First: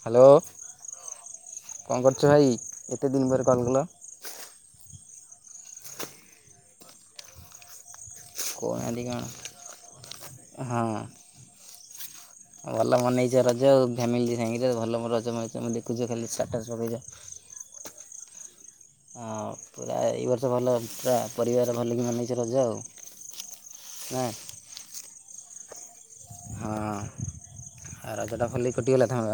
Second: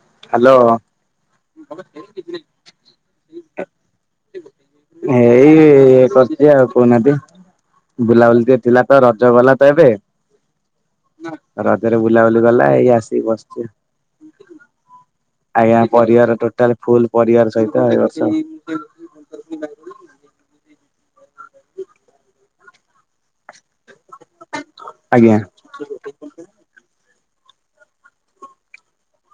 Hello କଣ କରୁଛ ଭାଇ ଏତେ ଦିନ ପରେ କଲ କଲ। ଏଇ ଇ କରି ଯେ ଆଉ କହୁନାହାନ୍ତି। ବୁଲାବୁଲି ଟେ ଥିଲା ତ କହୁନାହାନ୍ତି କଣ? ରଜ ଗଲା ତ ଏବେ ହଁ। ର ବୁଲାବୁଲି ଗଲା ଏଇ ଭଲ ଆସିକି ମନେଇଛ ରଜ ବସିଚ। ଆଉ ଫ୍ୟାମିଲି ସାଙ୍ଗି ଭଲ ମୋର ରଜ ମ ମୁଁ ଦେଖୁଛ ଖାଲି ସାର୍ଟାର୍ ପକେଇଛ। ସେ ଏ ବର୍ଷ ଭଲ। ପୁରା ପରିବାର ଭଲିକି ମନେଇଛି ରଜା ଆଉ ନା। ଆଞ। ଆ ରାଜଯୋଟା ଖଲି ଖଟିଆଲ ଲା।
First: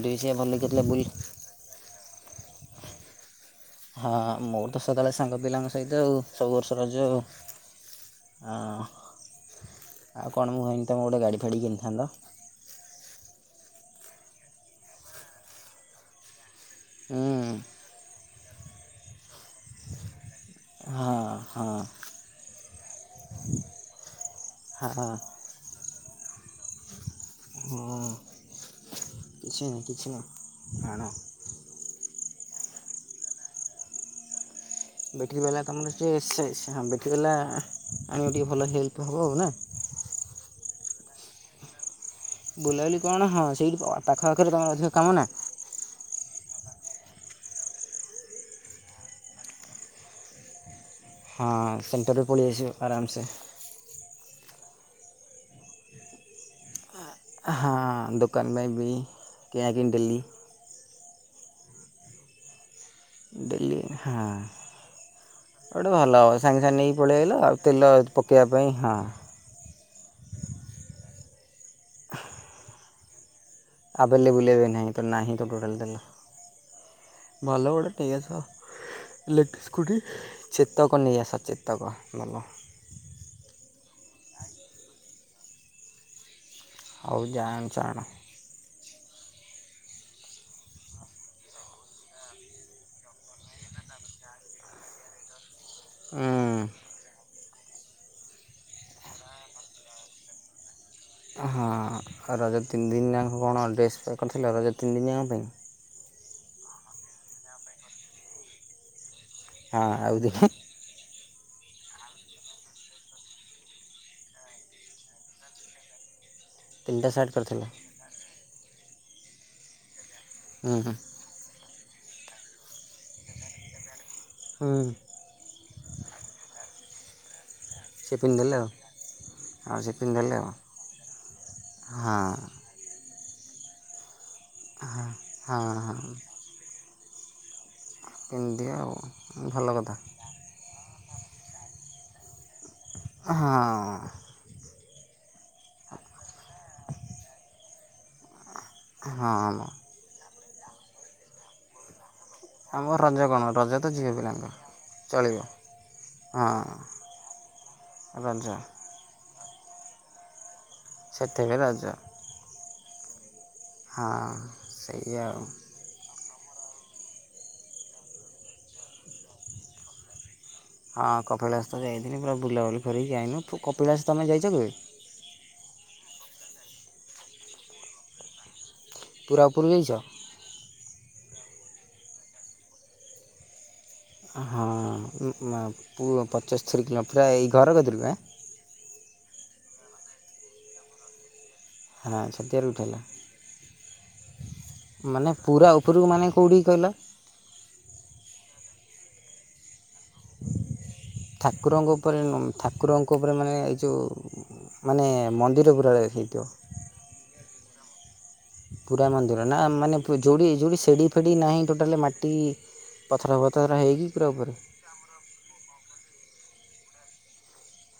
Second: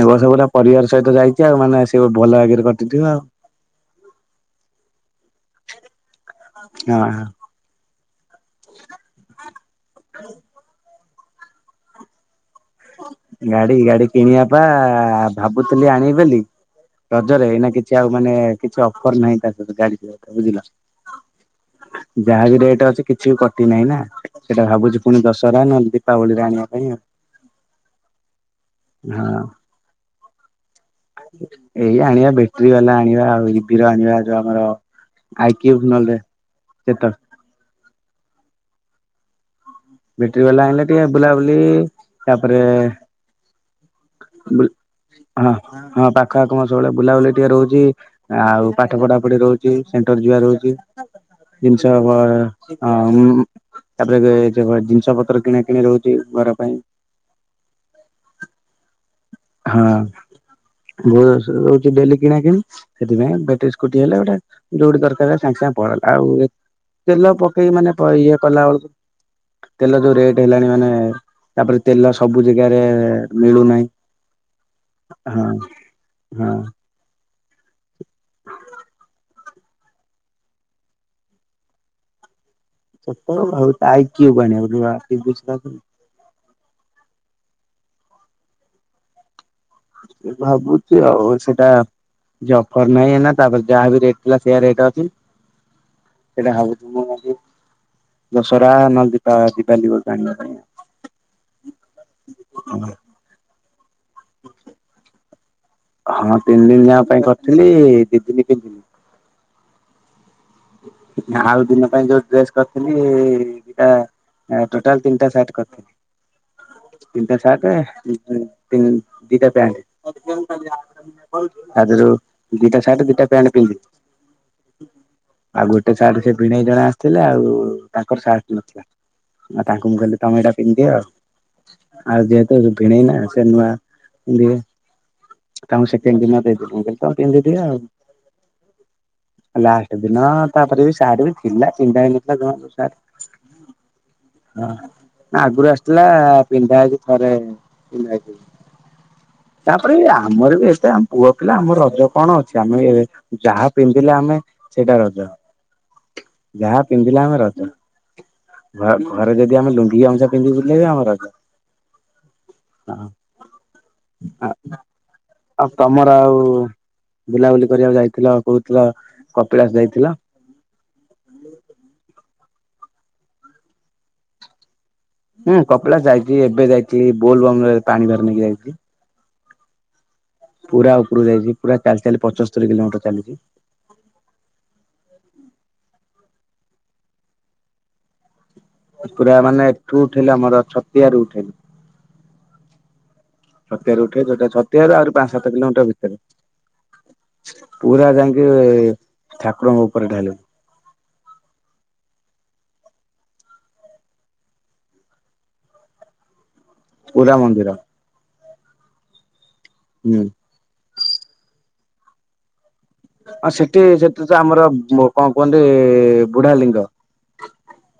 ଏ ସବୁଲା ପରିବାର ସହିତ ଯାଇଛି ଆଉ ମାନେ ସେ। ଭଲ ଆଗରେ କରିଟିଥିବ ଆଉ। ହଁ ମୋର ତ ସକାଳେ ସାଙ୍ଗ ପିଲାଙ୍କ ସହିତ ଆ ସବୁ ବର୍ଷ ରଜ ଆଉ ହଁ। ହଁ ଆଉ କଣ ମୁଁ ଏ। ତମେ ଗୋଟେ ଗାଡ଼ି ଫାଡ଼ି କିଣିଥାନ୍ତ। ଗାଡି ଗାଡି କିଣିବା ପା ଭାବୁଥିଲି ଆଣ ବୋଲି। ହୁଁ ରଜରେ ଏଇ ନା କିଛି ଆଉ ମାନେ। କିଛି ଅଫର ନାହିଁ ତା ସହିତ ଗାଡି। ବୁଝିଲ ହଁ ହଁ ଯାହାବ ରେଟ ଅଛି କିଛି ବି କଟି ନାହିଁ ନା ସେଟା ଭାବୁଛି ହଁ। ପୁଣି ଦଶହରା ନହ। ଦୀପାବଳିୀ ଆଣିବା ପାଇଁ ଆଉ। ହଁ ହଁ କିଛି ନା କିଛି ନା। ଏଇ ଆଣିବା ବେଶ। ବାଲା ଆଣିବା ଆଉ ରିବିର ଆଣିବା ଯଉ ଆମର। ବ୍ୟାଟୀ ଆଇ ବାଲା କ୍ୟୁବ୍ କାମରଛି ନହେଲେ ସେ ହ ଚେତକ ବ୍ୟାଟୀ ବାଲା। ଆମେ ଟିକେ ଭଲ ହେଲ୍ପ ହବ ହଉ ନା। ଏ ବୁଲାବୁଲି। ତାପରେ ବୁଲାବୁଲି କଣ ହଁ ସେଇଠି ପାଖପାଖରେ ତମର ଅଧିକ କାମ ନା। କଖା କମା ସବୁବେଳେ ବୁଲାବୁଲି ଟିକେ ରହୁଛି ଆଉ ପାଠ ପଢା ପଢି ରହୁଛି ସେଣ୍ଟର ଯିବା ରହୁଛି। ହଁ ଜିନଷ ଅ ସେଣ୍ଟର୍ରେ ପଳାଇ ଉ। ଆସିବ ଆରାମସେ [unintelligible] ସେହିଭଳିଆ ଜିନିଷ ପତ୍ର କିଣା କିିଣି ରହୁଛି ଘର ପାଇଁ। ହଁ ଦୋକାନ ପାଇଁ ବି। କିଣା କିଣି ଡେଲି। ବହୁ ଯୋରସରେ ହଉଛି ଡେଲି କିଣା କିଣି ସେଥିପାଇଁ ବେଟିରି ଡେଲି ହଁ ସ୍କୁଟିହେଲେ ଗୋଟେ ଯୋଉଠି ଦରକାର ସାଙ୍ଗେ ସାଙ୍ଗେ ଗୋଟେ ଭଲ ପଡଳଇଲ ହେବ ଆଉ ସାଙ୍ଗେ ସାଙ୍ଗେ ନେଇକି ପଳାଇ ଆଇଲ ତେଲ ଆଉ ପକେଇ ତେଲ ମାନେ ଇଏ ପକାଇବା କଲା ପାଇଁ ବେଳକୁ ହଁ ତେଲ ଯୋଉ ରେଟ୍ ହେଲାଣି ମାନେ ତାପରେ ତେଲ ସବୁ ଜାଗାରେ ମିଳୁ ନାହିଁ। ବୁଲେଇ ବେ ନାହିଁ ତ ନାହିଁ ତ ଟୋଟାଲ ତେଲ। ହଁ। ମଭ ଗୋଟେ ଟି ଅଛ। ଖୁଡ଼ି ଚେତ କ ନେଇ ଆସ ଚେତ କ ଭଲ। ଚପଲ ନହେଲେ ତ ଆଇକିଉ ଆଣିବାକୁ ହଉ ଯାହା ଆଣୁଚ ଆଣ। ସେ ଭାବୁଛି ଆଉ ସେଟା ଅଫର ନାହିଁନା ତାପରେ ଯାହା ବି ରେଟ୍ ଥିଲା ସେଇଆ ରେଟ ଅଛି। ସେଟା ହବ ତମ ଆ। ଦଶହରା ନହେଲେ ଦୀପା-ଦୀପାବଲି ବେଳକୁ ଆଣିବା ପାଇଁ। ହଁ ରଜ ତିନି ଦିନି ଆଙ୍କ କଣ ଡ୍ରେସ୍ କରିଥିଲ ରଜ ତିନିି ଦିନିଆଙ୍କ ପାଇଁ? ହଁ ତିନି ଦିନି ଆଙ୍କ ପାଇଁ କରିଥିଲି ଦି ଦିନି ପିନ୍ଧିଲି ହଁ ଆଉ ଦେଖେ। ଆଉ ଦିନ ପାଇଁ ଯୋଉ ଡ୍ରେସ କରିଥିଲି ଦିଟା ଟୋଟାଲ ତିନିଟା ସାର୍ଟ କରିଥିଲି। ତିନିଟା ସାର୍ଟ ତି ଦିଟା ପ୍ୟାଣ୍ଟ। ହୁଁ [unintelligible] ଆଜି ଯୋଉ ଦିଟା ସାର୍ଟ ଦିଟା ପ୍ୟାଣ୍ଟ ପିନ୍ଧି ହୁଁ। ଆଉ ଗୋଟେ ସାର୍ଟ ସେ ଭିଣେଇ ଜଣେ ଆସିଥିଲେ ଆଉ ସେ ତାଙ୍କର ପିନ୍ଧିଦେଲେ ସାର୍ଟ ଆଉ ନଥିଲା ଆଉ ତାଙ୍କୁ ସେ ମୁଁ କହିଲି ପିନ୍ଧିଦେଲେ ଆଉ ତମେଟା ପିନ୍ଧି ଆଉ ହଁ ଆଉ ଯେହେତୁ ଭିଣେଇନା ସେ ନୂଆ ପିନ୍ଧିବେ ହଁ ତାଙ୍କୁ ହଁ ସେକେଣ୍ଡ ଦିନ ଦେଇ ଦେଲି ମୁଁ କହିଲି ତମେ ପିନ୍ଧିଦିଅ ଆଉ। ପନ୍ଧିଦିଅ ଆଉ ଭଲ କଥା। ସେଦିନ ତାପରେ ବି ସେ ତାର ବି ଥିଲା ଛିଣ୍ଡା ହେଇନଥିଲା ଜମାରୁ ସାର୍ଟ। ହଁ। ନା ଆଗରୁ ଆସିଥିଲା ପିନ୍ଧା ହେଇଚି ଥରେ ପିନ୍ଧା ହେଇଚି ହଁ ମ। ଆମର ବି [unintelligible] ଆମ ପୁଅ ପିଲା ଆମ ରଜ କଣ ଅଛି ଆମେ ଆମ ରଜ କ'ଣ ଯାହା ରଜ ତ ଝିଅ ପିନ୍ଧିଲେ ଆମେ ପିଲାଙ୍କର ସେଇଟା ରଜ ଚଳିବ ହଁ ଯାହା ପିନ୍ଧିଲେ ଆମେ ରଜ ରଜ ଘରକୁ ଘରେ ଯଦି ଆମେ ଲୁଙ୍ଗୁ ଗାମୁଛା ପିନ୍ଧି ବୁଲୁ ସେଥିକି ରଜ। ହଁ। ହଁ ସେଇଆ ଆଉ। ହୁଁ ବୁଲାବୁଲି କରିବାକୁ ଯାଇଥିଲ ଆଉ କହୁଥିଲ କପିଳାସ ଯାଇଥିଲ ହଁ କପିଳାସ ତ ଯାଇଥିଲି ପୁରା ବୁଲାବୁଲି କରିକି ଯାଇନୁ କପିଳାସ ତମେ ଯାଇଚ କେବେ? ହୁଁ କପଳାସ ଯାଇଚି ଏବେ ଯାଇଥିଲି ବୋଲବମରେ ପାଣି ଭାର ନେଇକି ଯାଇଥିଲି। ପୁରା ଉପୁରୁକୁ ଯାଇଚ? ପୁରା ଉପୁରୁକୁ ଯାଇଚି ପୁରା ଚାଲି ଚାଲି ପଞ୍ଚସ୍ତରୀ କିଲୋମିଟର ଚାଲିଚି ହଁ ଉ ପୁ ପଚସ୍ତରୀ କିଲୋ ପୁରା ଏଇ ଘର କତିରୁ ଏଁ ପୁରା ମାନେ ଏଠୁ ଉଠେଇଲେ ଆମର ଛତିଆରୁ ଉଠେଇଲୁ। ହଁ ଛତିଆରୁ ଉଠେଇଲ। ଛତିଆରୁ ଉଠେଇଲ ଛତିଆରୁ ଆହୁରି ପାଞ୍ଚ ସାତ ପୁରା କିଲୋମିଟର ଉପରକୁ ଭିତରେ, ମାନେ କେଉଁଠିକି କହିଲ ପୁରା ଯାଇକି ଠାକୁରଙ୍କ ଉପରେ ଢାଳିବ। ଠାକୁରଙ୍କ ଉପରେ ଠାକୁରଙ୍କ ଉପରେ ମାନେ ଏ ଯେଉଁ ମାନେ ମନ୍ଦିର ପୁରା ହେଇଥିବ। ପୁରା ମନ୍ଦିର। ପୁରା ମନ୍ଦିର। ନା ମାନେ ହୁଁ ଯୋଡି ଯୋଡି ସେଡି ଫ୍ରୀ ନାହିଁ ଟୋଟାଲ ମାଟି ପଥର ଆ ଫଥର ସେଠି ହେଇକି ସେଠି ପୁରା ତ ଉପରେ ଆମର କଣ କୁହନ୍ତି ଏ ବୁଢା ଲିଙ୍ଗ।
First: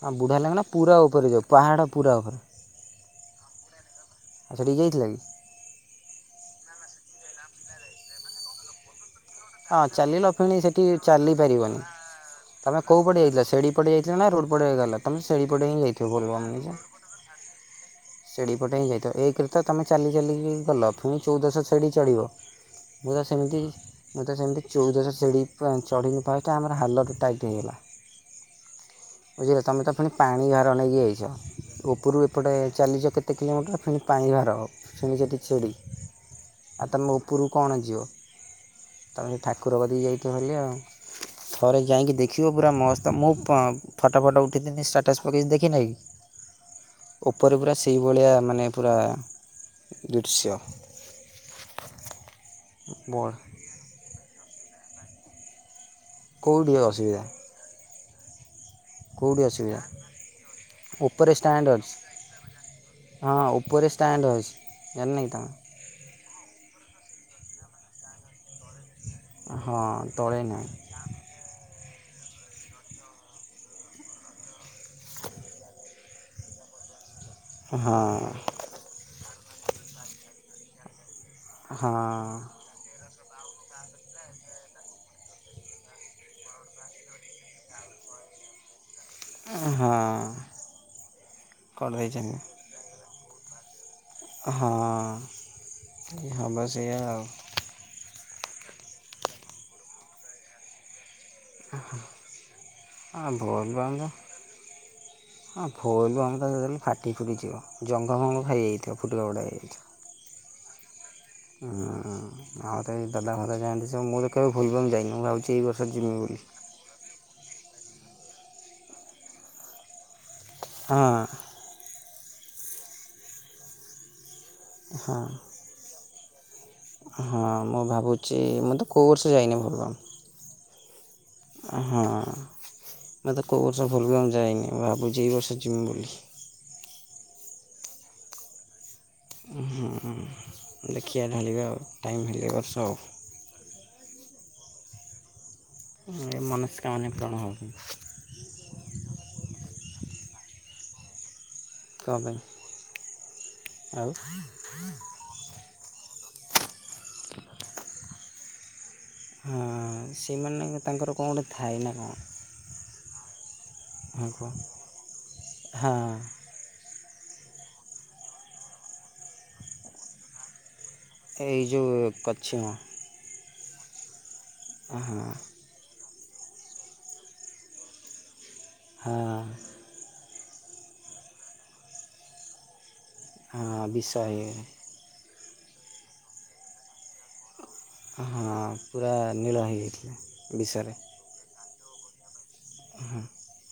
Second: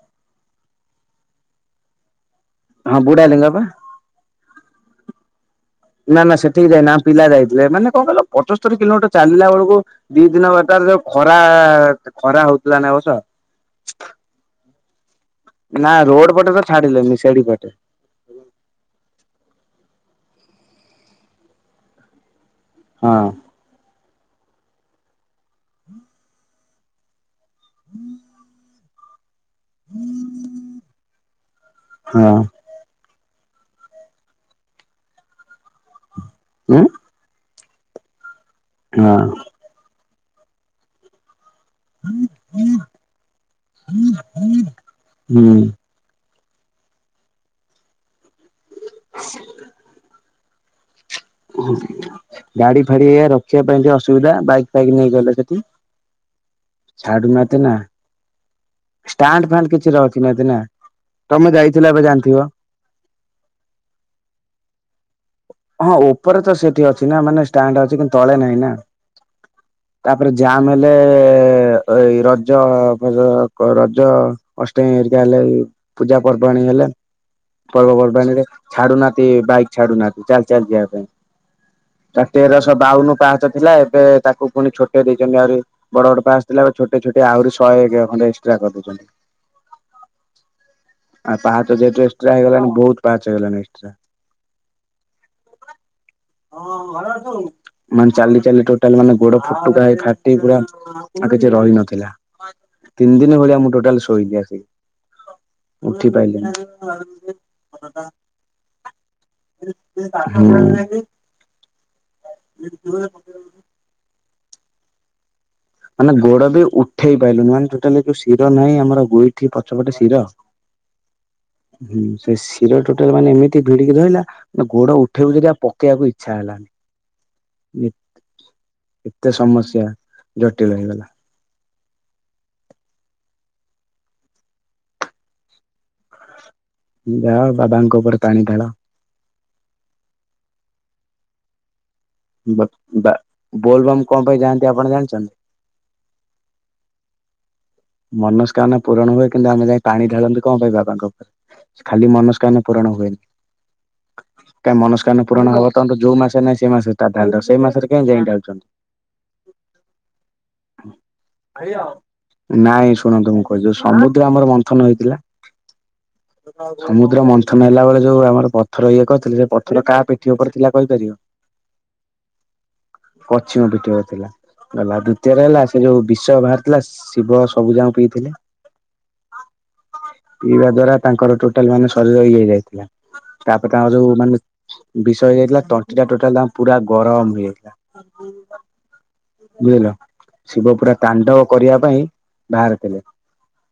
ହଁ ବୁଢ଼ା ଲିଙ୍ଗ ନା ପୁରା ଉପରେ ଯୋଉ ପାହାଡ଼ ପୁରା ଉପରେ ହଁ ବୁଢା ଲିଙ୍ଗ ପା। ଆଉ ସେଠିକି ଯାଇଥିଲ କି? ନା ନା ସେଠିକି ଯାଇନା ଆମ ପିଲା ଯାଇଥିବେ ମାନେ କଣ କହିଲ ପଞ୍ଚସ୍ତରି କିଲୋମିଟର ଚାଲିଲା ବେଳକୁ ହଁ ଦି ଚାଲିଲ ଦିନ ଫେଣି ସେଠି ବାଟରେ ଯୋ ଚାଲି ଖରା ପାରିବନି। ଖରା ତମେ ହଉଥିଲା ନା ଏ କୋଉ ବର୍ଷ, ପଟେ ଯାଇଥିଲ ସେଡି ପଟେ ଯାଇଥିଲ ନା ରୋଡ ପଟେ ଗଲ ତମେ ସେଡି ପଟେ ହିଁ ନା ଯାଇଥିବ ରୋଡ ପଟେ ତ ଛାଡିଲେନି ସେଡି ପଟେ ସିଡି ପଟେ ହିଁ ଯାଇଥିବ ଏକରେ ତ ତମେ ଚାଲି ଚାଲିକି ଗଲ ଫୁଣି ଚଉଦଶ ସିଡି ଚଢ଼ିବ। ହଁ [unintelligible] ସେମିତି ମୁଁ ତ ସେମିତି ଚଉଦଶ ସିଡି ପା ଚଢ଼ିକି ଫାଷ୍ଟ ଆମର ହାଲତ ଟାଇଟ୍ ହେଇଗଲା। ବୁଝିଲ ତମେ ତ ପୁଣି ପାଣି ଭାର ନେଇକି ଯାଇଚ ଉପରୁ ହଁ ଏପଟେ ଇଏ ଯୋଉ କେତେ କିଲୋମିଟର ଫୁଣି ପାଣି ଭାର ଫୁଣି ସେଠି ସିଡ଼ି ଉଁ ଆ ତମେ ଉପରୁ କଣ ଯିବ? ହଁ ତାମ ସେ ଠାକୁରବାଦ ଯାଇ [unintelligible] ଥରେ ଯାଇକି ଦେଖିବ ପୁରା ମସ୍ତ, ମୁଁ ଫଟ ଫଟ ଉଠେଥିନି ଷ୍ଟାଟସ ପକେଇଛି ହୁଁ ଦେଖିନକି? ଉପରେ ପୁରା ସେଇଭଳିଆ। ମାନେ ପୁରା [unintelligible] ହଁ। ଗାଡି ଫାଡି ଏଇୟା ରଖିବା ପାଇଁ ଟିକେ ଅସୁବିଧା ବାଇକ ବାଇକି ନେଇ ଗଲେ ସେଠି। କେଉଁଠି ଅସୁବିଧା ଛାଡ଼ୁ ନା ତେ ନା। କେଉଁଠି ଷ୍ଟାଣ୍ଡ ଫାଣ୍ଡ ଅସୁବିଧା କିଛି ରଖିନାହାନ୍ତି ନା ଉପରେ ତମେ ଷ୍ଟାଣ୍ଡ ଯାଇଥିଲ ଏବେ ଜାଣିଥିବ ଅଛି ହଁ ଉପରେ ଷ୍ଟାଣ୍ଡ ଅଛି ଜାଣିନ କି? ତୁମେ ହଁ ଉପରେ ତ ସେଠି ଅଛି ନା ମାନେ ଷ୍ଟାଣ୍ଡ ଅଛି କିନ୍ତ ତଳେ ନାହିଁ ନା। ହଁ ତାପରେ ତଳେ ନାହିଁ ଜାମ ହେଲେ ଏଇ ରଜ ଫଜ ରଜ ଅଷ୍ଟମୀ ହେରିକା ହେଲେ ପୂଜା ପର୍ବାଣିୀ ହେଲେ। ହଁ ପର୍ବପର୍ବାଣୀରେ ଛାଡୁନାତି। ବାଇକ ଛଡୁନା। ଚାଲ ଚାଲ ଯିବା ହଁ ପାଇଁ ତେରଶହ ବାଉନ ପାହା ଥିଲା ଏବେ ତାକୁ ପୁଣି ଛୋଟେ ଦେଇଛନ୍ତି ଆହୁରି ବଡ ବଡ ପା ଆସିଥିଲା ଛୋ ଛୋଟି ଆହୁରି ଶହେ ଏକ ଖଣ୍ଡେ ଏକ୍ସଟ୍ରା କରିଦେଇଛନ୍ତି। ହଁ ଆ ପାହା ତ ଯେହେତୁ ଏକ୍ସଟ୍ରା କରିଦେଇଛନ୍ତି ହେଇଗଲାଣି ବହୁତ ପାଚ ହେଲା ନେଟ୍ରା ହଁ। ହଁଁ ବସ ଉ ମାନେ ଚାଲି ଟୋଟାଲ ମାନେ ଗୋଡ ଫୁଟୁକା ହେ ଫା ପୁରା ଆଉ କିଛି ରହିନଥିଲା। ତିନି ହ ଦିନ ଭଳିଆ ମୁଁ ଭୁଲ ଟୋଟାଲ ବାମ ଶୋଇଲି ଆସିକି ହଁ ଉଠି ଭୁଲମ ପାଇଲିନି। ତେଲେ ଫାଟି ଫୁଟିଯିବ ଜଙ୍ଘମଙ୍ଗଳ ହୋଇଯାଇଥିବ ଫୁଟକାା ଫୁଡ଼ା ହେଇଯାଇଥିବ। କି? ହୁଁ ଆଉ ତ ଏଇ ଦାଦା ଭର ଯାଆନ୍ତି ସ ମୁଁ ତ କେ ଭଲ ଯାଇ ନ ଆଉ। ମାନେ ଗୋଡ ବି ଉଠେଇ। ଛୋଟାଉ ଶିରହିଁମର ଗୁଇଠି ପଛପଟେ ଶିର ହଁ। ହୁଁ ସେ ଶିର ଟୋଟାଲ ମାନେ ଏମିତି ଭିଡିକି ଧହିଲା। ନା ଗୋଡ ହଁ ଉଠେଇବ ଯି ଆଉ ପକେଇବାକୁଇଛା। ଇଚ୍ଛା ହେଲାଣି। ହଁ ମୁଁ ଭାବୁଛି ମୁଁ ତ କେଉଁର୍ ଏତେ ସେ ଯାଇନି ସମସ୍ୟା ଜଟିଳ ହେଇଗଲା। ହଁ ମତେ କେଉଁ ବର୍ଷ ଭୁଲ ବି ଆ ମୁ ଯାଇନି ଭାବୁଛି ଏଇ ବର୍ଷ ଜିମି ବୋଲି। ଯାଅ ବାବାଙ୍କ ଉପରେ ପାଣି ଢାଳ। ହଁ ଦେଖିବା ଢାଳିବା ଆଉ। ଟାଇମ୍ ହେଲେ ଏ ବା ବର୍ଷ ଆଉ। ବା ବୋଲବାମ୍ କଣ ପାଇଁ ଯାନ୍ତି। ଆପଣ ଜାଣିଛନ୍ତି। ଏ ମନସ୍କାମନା ପୂରଣ ହେବ। ମନସ୍କାମନା ପୂରଣ ହୁଏ କିନ୍ତୁ ଆମେ ଯାଇ ପାଣି ଢାଳନ୍ତି କଣ ପାଇଁ ବାବା ଙ୍କ ଉପରେ। ଖାଲି କଣ ପାଇଁ ମନସ୍କାନ ପୂରଣ ହୁଏନି ଆଉ ହଁ କାହି ମନସ୍କାନ ପୂରଣ ହବ ତ ଯୋଉ ମାସ ନାଇଁ ସେ ମାସଟା ଧ ସେଇ ମାସରେ କେହି ଯାଇ ଯାଉଛ। ହଁ ସେମାନେ ତାଙ୍କର କଣ ଗୋଟେ ଥାଏ ନା କଣ। ନାଇଁ ଶୁଣନ୍ତୁ ମୁଁ କ ଯୋଉ ସମୁଦ୍ର ହଁ ଆମର କୁହ ମନ୍ଥନ ହେଇଥିଲା ହଁ। ସମୁଦ୍ର ମନ୍ଥନ ନେଲା ବେଳେ ଯୋଉ ଆମର ପଥର ଇଏ କହିଥିଲେ ସେ ପଥର କାହା ପିଠି ଉପରେ ଥିଲା। କହିପାରିବ? ଏଇ ଯୋଉ କଛିମ ପଛିମ ପିଠି ଉପରେ ଥିଲା। ହେଲା ହଁ ଦ୍ଵିତୀୟ ରେ ହେଲା ସେ ଯୋଉ ଵି ସ ଭାରିଥିଲା ସ ଶିବ ସବୁ ଯାଁ ପିଇଥିଲେ। ହଁ ପିଇବା ଦ୍ଵାରା ତାଙ୍କର ଟୋଟାଲ ମାନେ ଶରୀର ଇ ହେଇ ଯାଇଥିଲା। ହଁ ତାପରେ ତାଙ୍କ ବିଷ ଯୋଉ ମାନେ ଇଏ ଵି। ଇଯାଇଥିଲା ତଣ୍ଟି ଟା ଟୋଟାଲ ପୁରା ଗରମ ହେଇଯାଇଥିଲା। ହଁ ପୁରା ନୀଳ ବୁଝିଲ ହେଇଯାଇଥିଲା ଶିବ ପୁରା ବିଷରେ। ତାଣ୍ଡବ କରିବା ପାଇଁ ଭାରିଥିଲେ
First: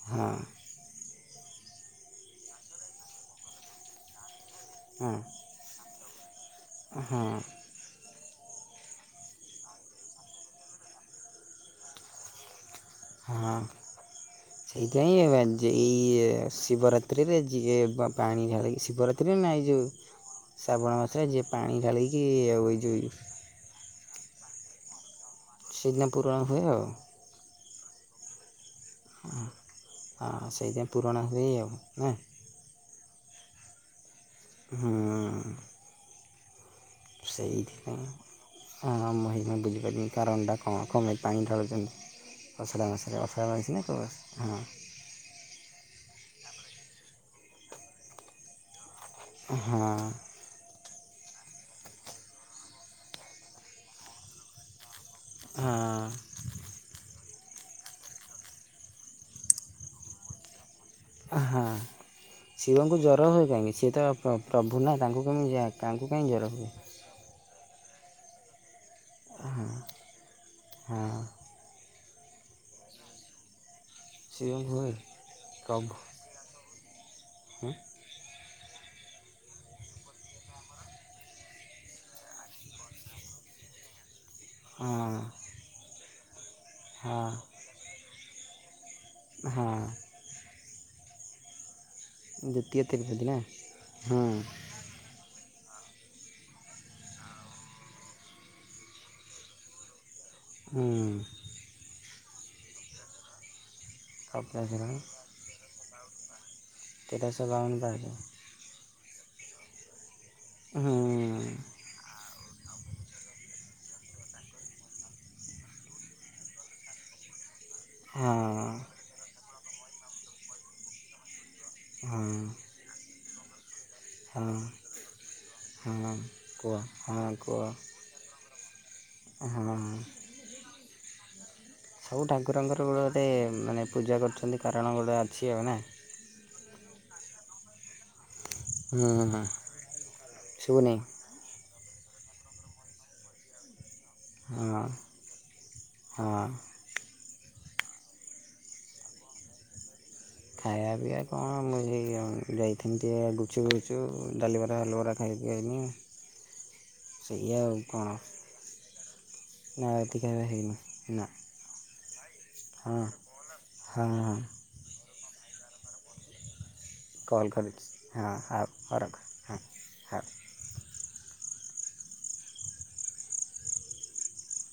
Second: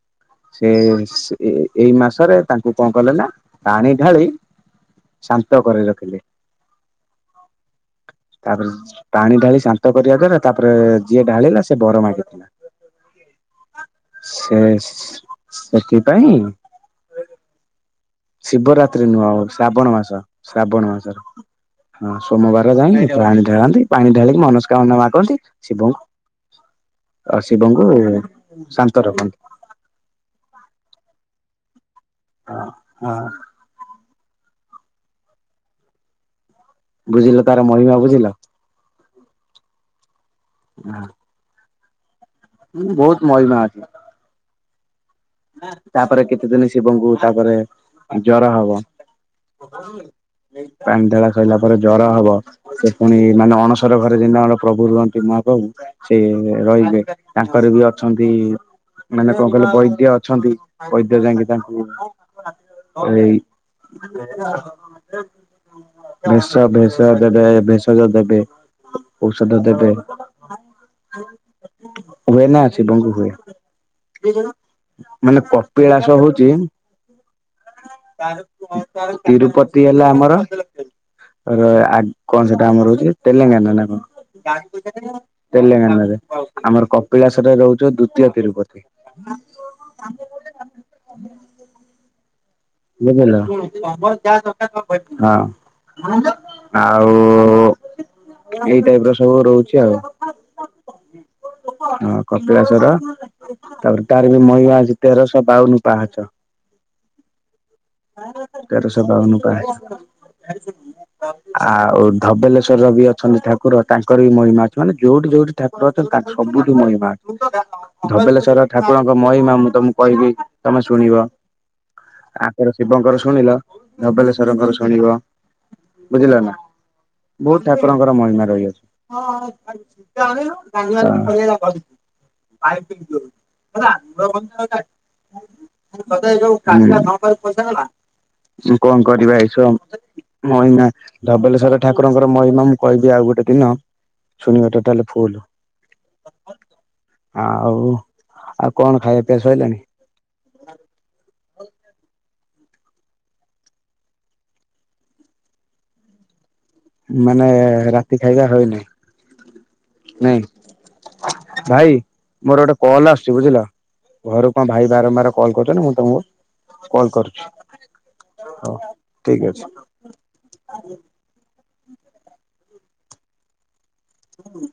ହଁ ସେଏ ସୁ ଏ ଏଇ ମାସରେ ତାଙ୍କୁ କଣ କଲେ ନା ପାଣି ଢାଳି ଶାନ୍ତ କରେଇ ଥିଲେ। ହୁଁ। ତାପରେ ପାଣି ଢାଳି ଶାନ୍ତ କରିବା ଦ୍ଵାରା ତାପରେ ଯିଏ ଢାଳିଲା ସେ ବର ମାଗିଥିଲା। ହଁ ସେ ସେଇପାଇଁ ଏଇ ଏ ସେଥିପାଇଁ ଶିବରାତ୍ରିରେ ଯିଏ ବା ପାଣି ଢାଳିକି ଶିବରାତ୍ରି ନୁହଁ ଶିବରାତ୍ରିରେ ଆଉ ନା ଏଇ ଯେଉଁ ଶ୍ରାବଣ ମାସ ଶ୍ରାବଣ ମାସର ମାସରେ ଯିଏ ପାଣି ହଁ ଢାଳିକି ଆଉ ସୋମବାର ଏଇ ଯାଇଁ ଯେଉଁ ପାଣି ଢାଳନ୍ତି। ପାଣି ଢାଳିକି ମନସ୍କାମନା ମାଗନ୍ତି। ଶିବଙ୍କୁ ସଦିନପୁର ହଉ। ଶିବଙ୍କୁ। ରଖନ୍ତି ହଁ ହ ସେଇ। ପୁରଣା ହେ ହେ ନାଁ। ହଁ ହଁ। ହଁ। ବୁଝିଲ ତାର ମହିମା ବୁଝିଲ। [unintelligible] କାରଣଟା କମା କମେ ପାଣି ଢାରୁୁଛନ୍ତି। ବହୁତ ମହିମା ଅଛି ଅସାମସ କ ହଁ। ତାପରେ କେତେ ଦିନ ଶିବଙ୍କୁ ତାପରେ ଜର ହବ। ହଁ ହଁ ପା। ଧେଳା ସୋଇିଲା ପରେ ଜ୍ୱର ହବ ସେ ପୁଣି ମାନେ ଅଣସର ଘରେ ଯେ ପ୍ରଭୁ। ଗୋ ମା ବାବୁ ସେ ହଁ ରହିବେ। ତାଙ୍କର ବି ଅଛନ୍ତି ମାନେ କଣ କହିଲେ ବୈଦ ଅଛନ୍ତି। ବୈଦ ଯାଇକି ହଁ ତାଙ୍କୁ ଶିବଙ୍କୁ ଜ୍ୱର ଏଇ ହୁଏ କାହିଁକି ସିଏ ତ ପ୍ର ପ୍ରଭୁ ନା ତାଙ୍କୁ କେମିତି ଯା ତାଙ୍କୁ କାହିଁ ଜ୍ୱର ଭେଷ ହୁଏ ଭେଷ ଦେବେ। ଭେଷଜ ଦେବେ। ଔଷଧ ଦେବେ। ହଁ ହୁଏ ନା ଅଛି ବଙ୍ଗ ହୁଏ। ସେ ମାନେ କପିଳାସ ହଉଛି। [unintelligible] ହଁ। ତିରୁପତି ହେଲା ଆମର କଣ ସେଟା ଆମର ରହୁଛି ତେଲେଙ୍ଗାନା ନା କଣ। ତେଲଙ୍ଗାନରେ। ହଉ। ଆମର ହଁ କପିଳା୍ୱରରେ ରହୁଛ। ଦୀୟ ତିରୁପତି। ହଁ। ହମ। ଦ୍ୱିତୀୟ ତିରୁପତି [inaudible] ନା ହୁଁ ଆଉ ଏଇ ଟାଇପ ର ସବୁ ରହୁଛି ଆଉ। ହଁ। କପିଳାସ ର ତାପରେ ତାର ବି କପିଳାସ ମହିମା ଅଛି ତେରଶହ ବାଉନ ପାହଚ। କେ ଇ ଟା ତେର ବାଉନ୍ ତେରଶହ ବାଉନ ପାହାଚ। ଆଉ ଧବଲେ ସ୍ୱର ବି ଅଛନ୍ତି ଠାକୁର ତାଙ୍କର ବି ମହିମା ଅଛି ମାନେ ଯୋଉଠି ଯୋଉଠି ଠାକୁର ଅଛନ୍ତି ତାଙ୍କ ସବୁଠି ମହିମା। ହଁ ଧବଳେଶ୍ୱର ଠାକୁରଙ୍କ ମହିମା ମୁ ତମକୁ କହିବି ତମେ ଶୁଣିବ। ଆଙ୍କର ହଁ। ଶିବଙ୍କର ଶୁଣିଲ ହଁ ଧବଲେଶ୍ଵରଙ୍କର ଶୁଣିବ ହଁ ବୁଝିଲ ନା କୁହ ହଁ କୁହ ବହୁତ ଠାକୁରଙ୍କର ମହିମା ରହିଅଛି। ହଁ ହଁ ଖାଇଛି ଦେ ଆଣିଲୁ ଡାଲମା ପଳାଇଲା। ସବୁ ଠାକୁରଙ୍କର ଗୋଟେ ଗୋଟେ ମାନେ ପୂଜା କରୁଛନ୍ତି କାରଣ ଗୋଟେ ଅଛି ଆଉ ନା ହୁଁ। ପଇସା ଦେଲା। କଣ କରିବା ହୁଁ ଏ ସବ ମହିମା ଶୁଭୁନି ଧବଳେଶ୍ୱର ଠାକୁରଙ୍କର ମହିମା ମୁଁ କହିବି ଆଉ ଗୋଟେ ଦିନ। ଶୁଣିବା ହଁ ଟୋଟାଲ ଫୁଲ। ହଁ ଆଉ ଆଉ କଣ ଖାଇବା ପି ବା ସଇଲାନି। ଖାଇବା ପିଆ କଣ ମୁ ସେଇଯାଇ ସେମିତି ଆ ଗୁପଚୁପ ଫୁପଚୁପ୍ ଡାଲିିବରା ହାଲୁବରା ଖାଇକି ଆଇଲି। ମାନେ ସେଇଆ ଆଉ କ'ଣ ରାତି ଖାଇବା ହଇନି ନା ରାତି ଖାଇବା ନାଇଁ ହେଇନି ନା ଭାଇ। ମୋର ଗୋଟେ ହଁ କଲ୍ ଆସୁଛି ବୁଝିଲ ହଁ ହଁ ଘରୁ କଣ ଭାଇ ବାରମ୍ବାର କଲ କରୁଛନ୍ତି ମୁଁ ତମକୁ କଲ୍ କରିଛି ହଁ ହଉ ହର ଠିକ ହ ଅଛି। ହଉ। ହୁଁ।